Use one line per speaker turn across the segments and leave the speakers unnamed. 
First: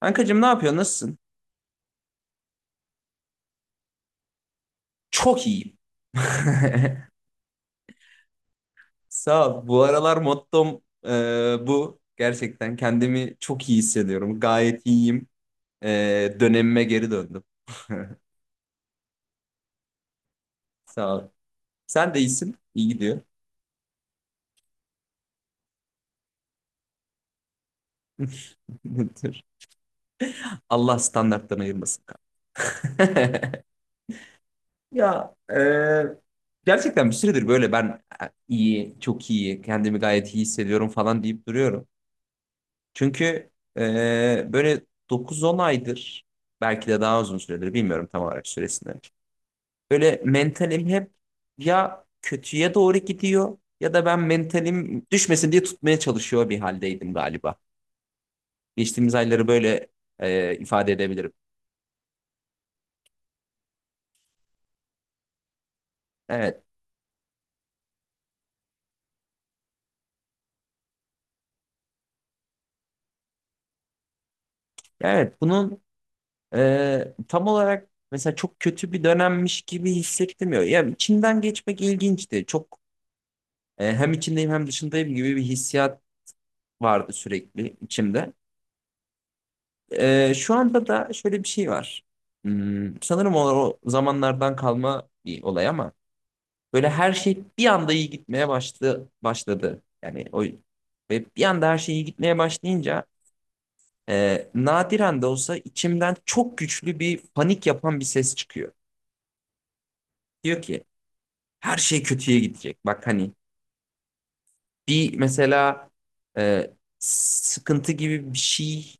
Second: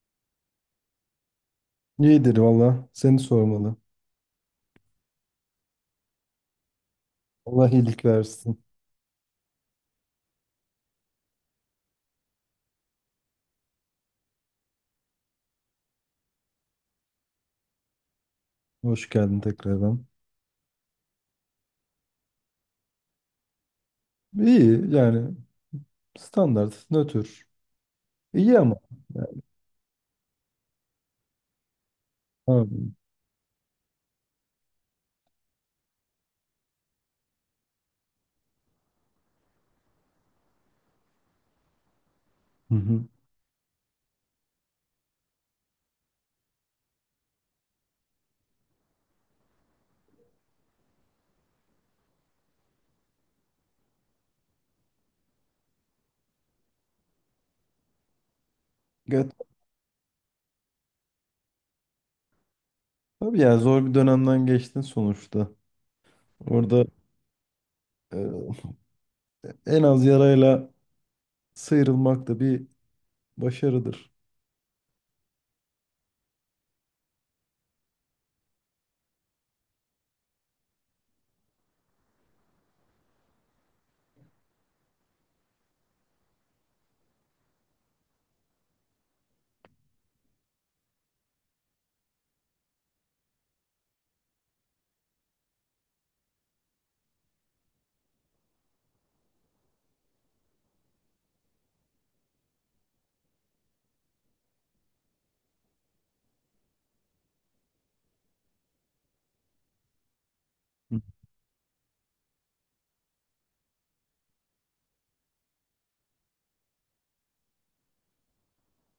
Kankacığım ne yapıyorsun? Nasılsın?
İyidir valla. Seni sormalı.
Çok iyiyim.
Allah iyilik versin.
Sağ ol. Bu aralar mottom bu. Gerçekten kendimi çok iyi hissediyorum. Gayet iyiyim. E, dönemime geri döndüm.
Hoş geldin tekrardan.
Sağ ol. Sen de iyisin. İyi gidiyor.
İyi yani standart, nötr. İyi ama.
Dur. Allah standarttan ayırmasın.
Abi.
Ya gerçekten bir süredir böyle ben iyi, çok iyi, kendimi gayet iyi hissediyorum falan deyip duruyorum.
Hı hı.
Çünkü böyle 9-10 aydır, belki de daha uzun süredir bilmiyorum tam olarak süresini. Böyle mentalim hep ya kötüye doğru gidiyor ya da ben mentalim düşmesin diye tutmaya çalışıyor bir haldeydim galiba. Geçtiğimiz
Evet.
ayları böyle ifade edebilirim.
Tabii yani zor bir dönemden geçtin sonuçta.
Evet,
Orada e, en az yarayla sıyrılmak da bir başarıdır.
evet bunun tam olarak mesela çok kötü bir dönemmiş gibi hissettirmiyor. Yani içinden geçmek ilginçti. Çok hem içindeyim hem dışındayım gibi bir hissiyat vardı sürekli içimde. Şu anda da şöyle bir şey var. Sanırım o zamanlardan kalma bir olay ama böyle her şey bir anda iyi gitmeye başladı. Yani o ve bir anda her şey iyi gitmeye başlayınca nadiren de olsa içimden çok güçlü bir panik yapan bir ses çıkıyor. Diyor ki
Hı.
her şey kötüye gidecek. Bak hani bir mesela e, sıkıntı gibi bir şey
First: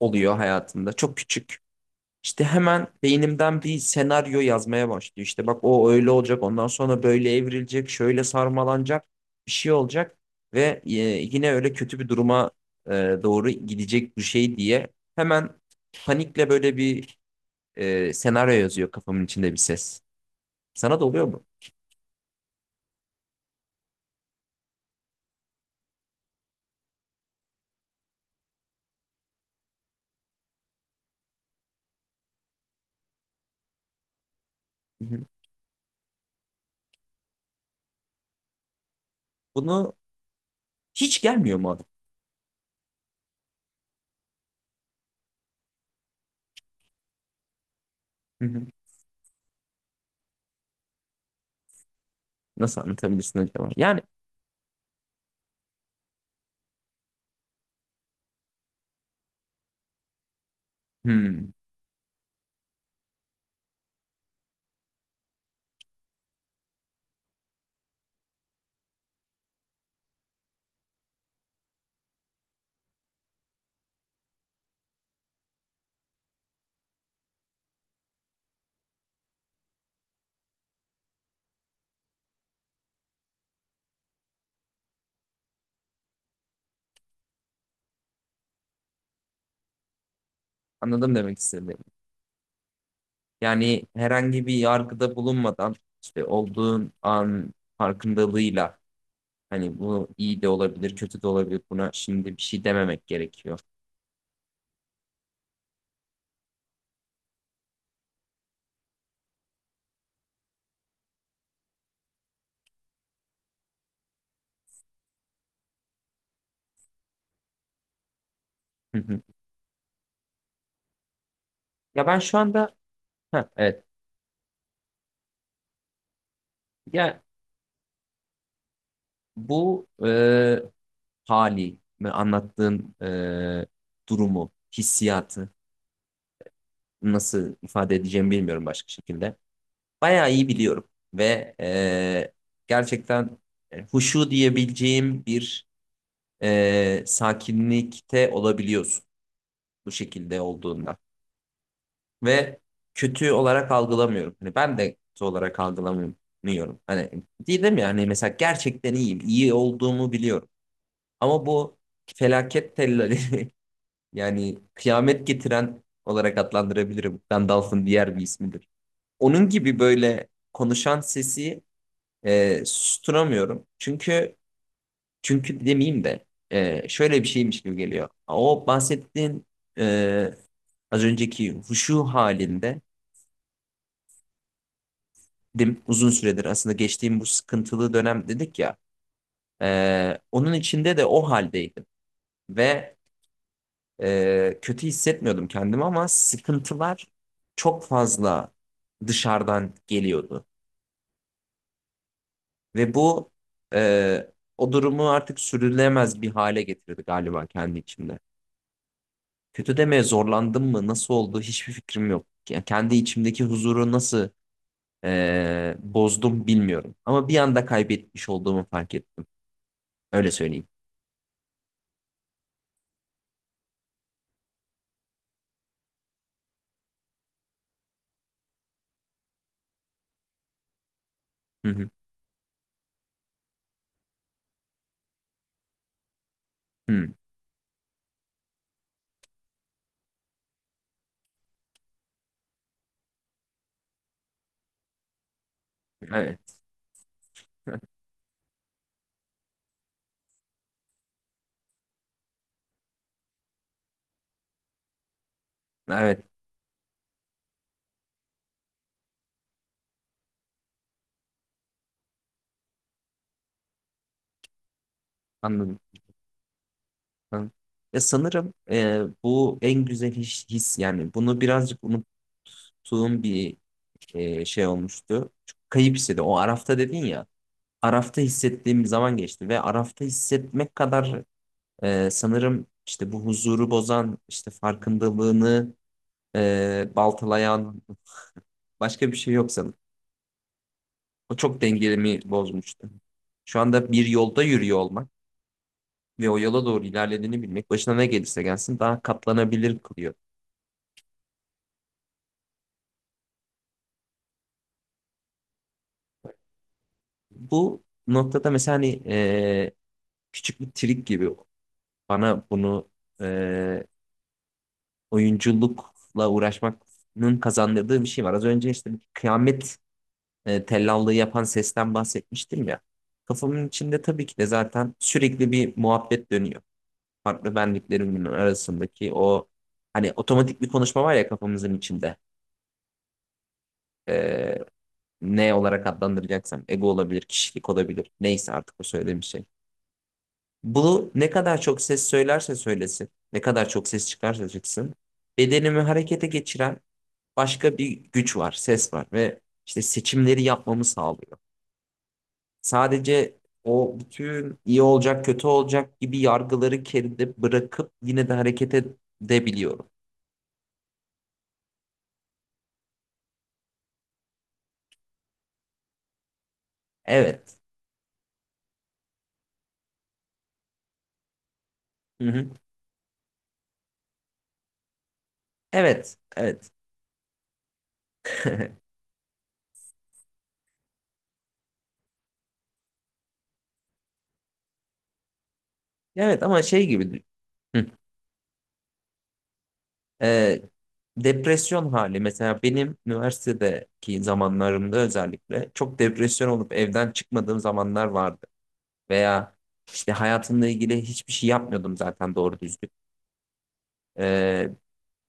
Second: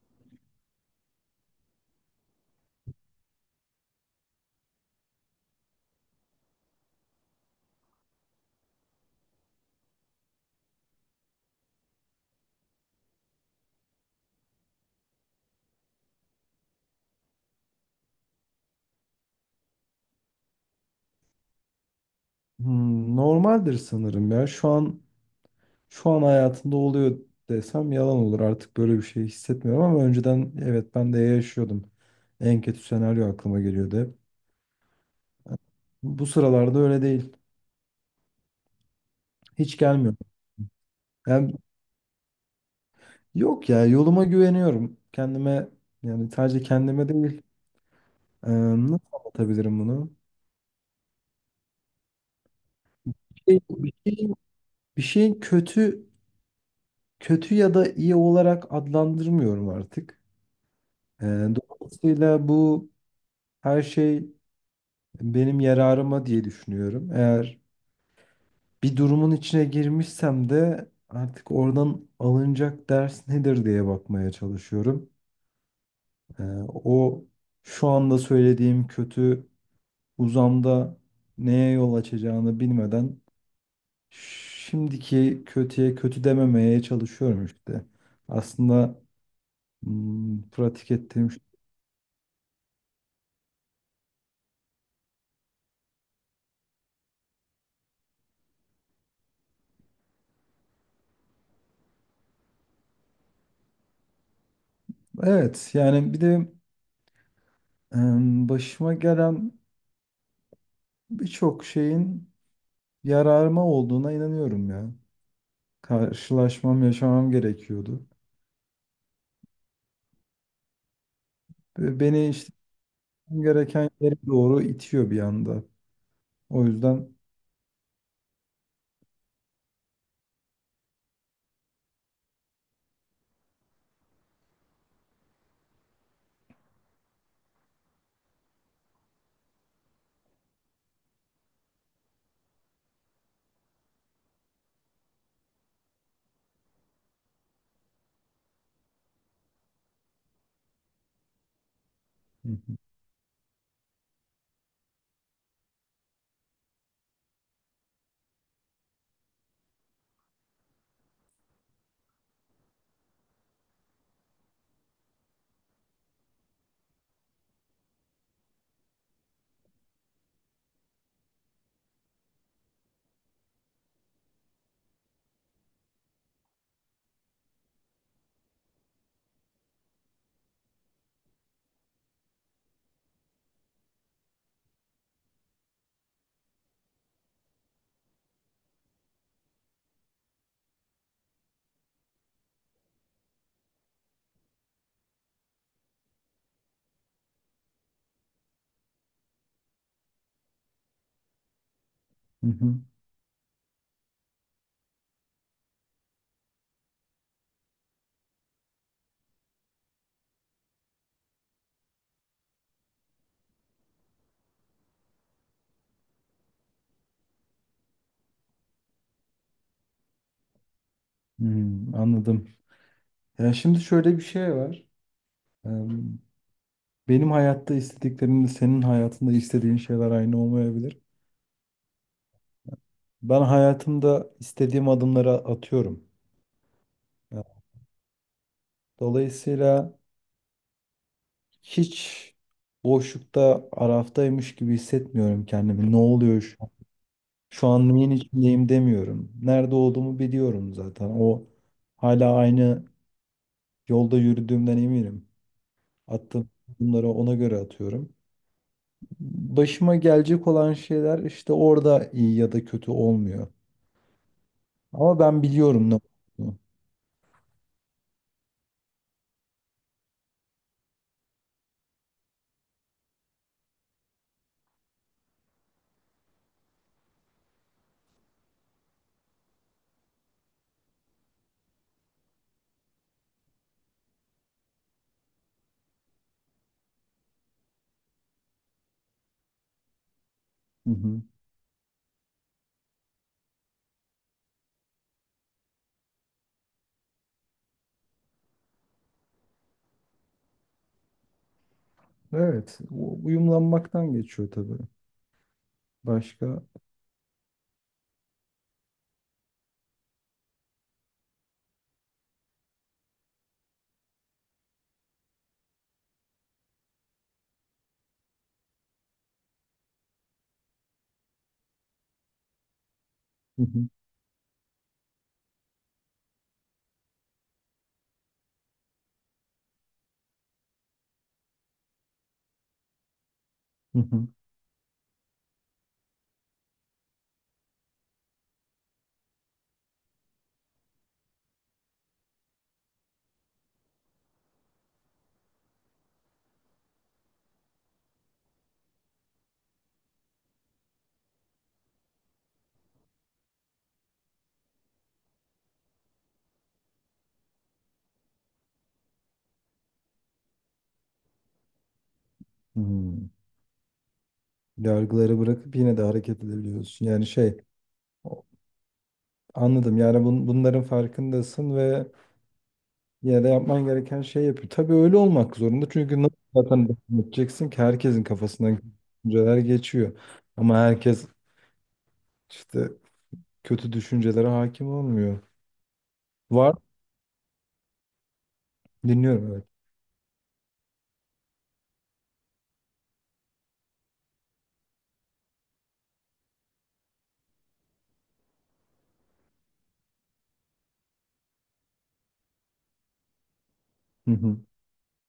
oluyor hayatında. Çok küçük. İşte hemen beynimden bir senaryo yazmaya başlıyor. İşte bak o öyle olacak, ondan sonra böyle evrilecek, şöyle sarmalanacak, bir şey olacak ve yine öyle kötü bir duruma e, doğru gidecek bu şey diye hemen panikle böyle bir senaryo yazıyor kafamın içinde bir ses. Sana da oluyor mu?
Normaldir sanırım ya. Şu an hayatında oluyor desem yalan olur. Artık böyle bir şey hissetmiyorum ama önceden evet ben de yaşıyordum. En kötü senaryo aklıma geliyordu hep.
Hı hı.
Bu sıralarda öyle değil. Hiç
Bunu
gelmiyor.
Hiç
Yani
gelmiyor mu adam?
yok ya yoluma güveniyorum. Kendime yani sadece kendime değil.
Hı hı.
Nasıl anlatabilirim bunu?
Nasıl anlatabilirsin
Bir
acaba?
şey-
Yani
şeyin, bir şeyin kötü ya da iyi olarak adlandırmıyorum artık.
hmm,
Dolayısıyla bu her şey benim yararıma diye düşünüyorum. Eğer bir durumun içine girmişsem de artık oradan alınacak ders nedir diye bakmaya çalışıyorum. Ee, o şu anda söylediğim kötü uzamda neye yol açacağını bilmeden şimdiki kötüye kötü dememeye çalışıyorum işte. Aslında pratik
anladım
ettiğim
demek
şey.
istediğimi. Yani herhangi bir yargıda bulunmadan işte olduğun an farkındalığıyla hani bu iyi de olabilir, kötü de olabilir. Buna şimdi bir şey dememek gerekiyor.
Evet yani bir de başıma gelen birçok şeyin yararıma olduğuna inanıyorum ya. Karşılaşmam, yaşamam gerekiyordu.
Hı hı.
Ve
Ya ben
beni
şu
işte
anda ha, evet.
gereken yere doğru itiyor bir anda. O yüzden.
Ya bu hali ve anlattığın durumu, hissiyatı nasıl ifade edeceğimi bilmiyorum başka şekilde. Bayağı iyi biliyorum ve gerçekten huşu diyebileceğim bir sakinlikte olabiliyorsun bu şekilde olduğunda
Hı
ve
hı.
kötü olarak algılamıyorum. Hani ben de kötü olarak algılamıyorum. Hani değilim ya hani mesela gerçekten iyiyim, iyi olduğumu biliyorum. Ama bu felaket tellali yani kıyamet getiren olarak adlandırabilirim. Gandalf'ın diğer bir ismidir. Onun gibi böyle konuşan sesi susturamıyorum. Çünkü demeyeyim de şöyle bir şeymiş gibi geliyor. O bahsettiğin e, az önceki huşu halinde dim uzun süredir aslında geçtiğim bu sıkıntılı dönem dedik ya, onun içinde de o haldeydim ve kötü hissetmiyordum kendimi ama sıkıntılar çok fazla dışarıdan geliyordu
Hı hı.
ve bu e, o durumu artık sürülemez bir hale getirdi galiba kendi içimde. Kötü demeye zorlandım mı? Nasıl oldu? Hiçbir fikrim yok. Yani kendi içimdeki huzuru nasıl bozdum bilmiyorum. Ama bir anda kaybetmiş olduğumu fark ettim. Öyle söyleyeyim.
Anladım. Ya şimdi şöyle bir şey var. Eee, Benim hayatta istediklerimle senin hayatında istediğin şeyler aynı olmayabilir.
Hı hı.
Ben hayatımda istediğim adımları atıyorum.
Hı.
Ya, dolayısıyla hiç boşlukta, araftaymış gibi hissetmiyorum kendimi. Ne
Evet.
oluyor şu an? Şu an neyin içindeyim demiyorum. Nerede olduğumu biliyorum zaten. O hala aynı yolda yürüdüğümden eminim.
Evet.
Attığım adımları ona göre atıyorum. Başıma gelecek olan şeyler işte orada iyi ya da kötü olmuyor. Ama ben
Anladım.
biliyorum ne olduğunu.
Hı. Ya sanırım bu en güzel his. Yani bunu birazcık unuttuğum bir şey olmuştu. Çok kayıp hissedim. O Araf'ta dedin ya. Araf'ta hissettiğim zaman geçti ve Araf'ta hissetmek kadar, sanırım işte bu huzuru bozan, işte farkındalığını baltalayan başka bir şey yok sanırım.
Hı hı.
O çok dengelemi bozmuştu. Şu anda bir yolda yürüyor olmak ve o yola doğru ilerlediğini bilmek başına ne gelirse gelsin daha katlanabilir kılıyor.
Evet, uyumlanmaktan geçiyor tabii. Başka? Hı.
Bu noktada mesela hani küçük bir trik gibi bana bunu e, oyunculukla uğraşmanın kazandırdığı bir şey var. Az önce işte kıyamet tellallığı yapan sesten bahsetmiştim ya. Kafamın
Hı
içinde tabii ki de zaten sürekli bir muhabbet dönüyor. Farklı benliklerimin arasındaki o hani otomatik bir konuşma var ya kafamızın içinde.
hı. hı.
E, ne olarak adlandıracaksam ego olabilir, kişilik olabilir. Neyse artık o söylediğim şey. Bu ne kadar çok ses söylerse söylesin, ne kadar çok ses çıkarsa çıksın, bedenimi harekete geçiren başka bir güç var, ses var ve işte seçimleri yapmamı sağlıyor. Sadece o bütün iyi olacak, kötü olacak gibi yargıları geride bırakıp yine de hareket edebiliyorum.
Hmm. Yargıları bırakıp yine de hareket edebiliyorsun. Yani
Evet.
şey, o- anladım. Yani bunların farkındasın ve
Hı hı.
yine de yapman gereken şey yapıyor. Tabii öyle olmak zorunda.
Evet.
Çünkü nasıl
Evet.
zaten devam edeceksin ki herkesin kafasından düşünceler geçiyor. Ama herkes işte kötü düşüncelere hakim olmuyor.
Evet ama
Var.
şey gibi. Hı.
Dinliyorum evet.
Ee, depresyon hali mesela benim üniversitedeki zamanlarımda özellikle çok depresyon olup evden çıkmadığım zamanlar vardı. Veya işte hayatımla ilgili hiçbir şey yapmıyordum zaten doğru düzgün.
Hı hı.
Ee,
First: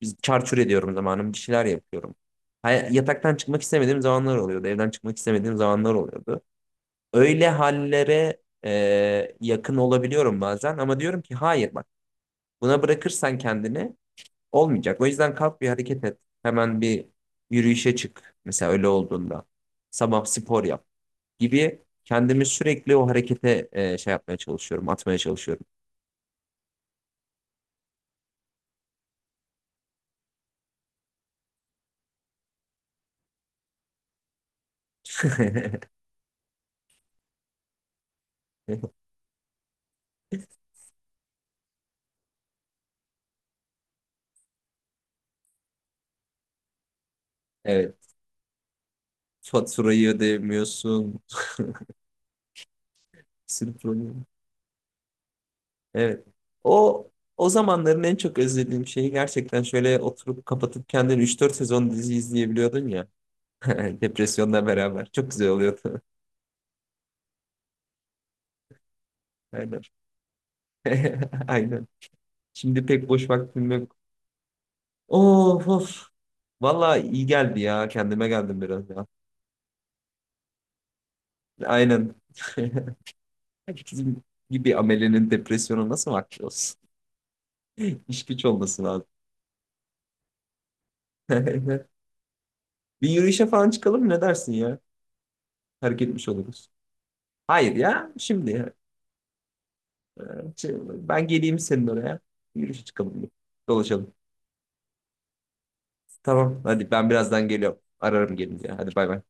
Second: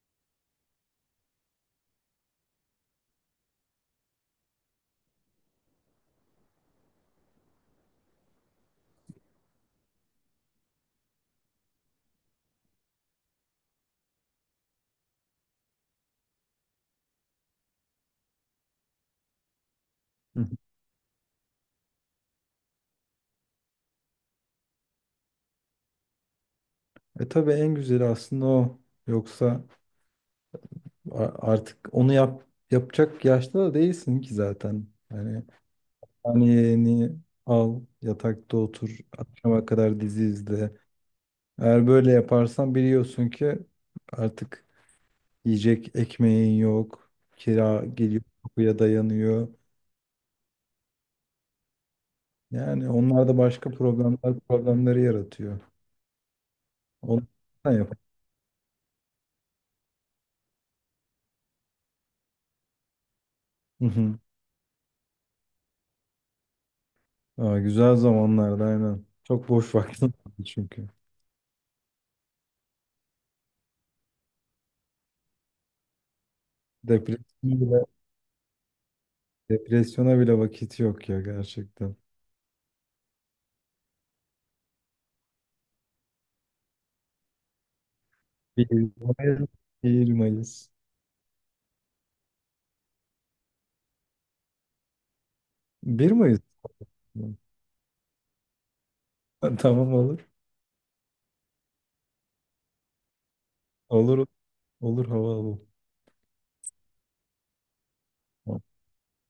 Biz çarçur ediyorum zamanım. Bir şeyler yapıyorum. Yataktan çıkmak istemediğim zamanlar oluyordu. Evden çıkmak istemediğim zamanlar oluyordu. Öyle hallere yakın olabiliyorum bazen ama diyorum ki hayır bak, buna bırakırsan kendini olmayacak. O yüzden kalk bir hareket et. Hemen bir yürüyüşe çık. Mesela öyle olduğunda. Sabah
Hı hı.
spor yap gibi kendimi sürekli o harekete şey yapmaya çalışıyorum, atmaya çalışıyorum.
E tabii en güzeli aslında o. Yoksa artık onu yapacak yaşta da değilsin ki zaten. Yani yeğeni al, yatakta otur, akşama kadar dizi izle. Eğer böyle yaparsan biliyorsun ki artık yiyecek ekmeğin yok, kira
Evet.
geliyor, kapıya dayanıyor.
Faturayı ödemiyorsun.
Yani onlar da başka
Sırf onu.
problemleri yaratıyor.
Evet. O
Onu
o
sen yap.
zamanların en çok özlediğim şeyi gerçekten şöyle oturup kapatıp kendini 3-4 sezon dizi izleyebiliyordun ya. Depresyonla beraber. Çok güzel oluyordu.
Aa, güzel zamanlarda aynen. Çok boş
Aynen.
vaktim vardı çünkü.
Aynen. Şimdi pek boş vaktim yok. Of of. Valla iyi geldi
Depresyona bile,
ya. Kendime geldim biraz ya.
depresyona bile vakit yok ya gerçekten.
Aynen. Herkesin gibi amelenin depresyona nasıl vakti olsun? İş güç
bir
olması lazım.
Mayıs. Bir Mayıs.
Bir yürüyüşe falan çıkalım mı? Ne dersin ya? Hareket
1
etmiş
Mayıs
oluruz.
mı?
Hayır ya. Şimdi ya.
Tamam olur.
Şey, ben geleyim senin oraya. Yürüyüşe çıkalım. Dolaşalım.
Olur olur hava alalım.
Tamam. Hadi ben birazdan geliyorum. Ararım gelince. Hadi bay bay.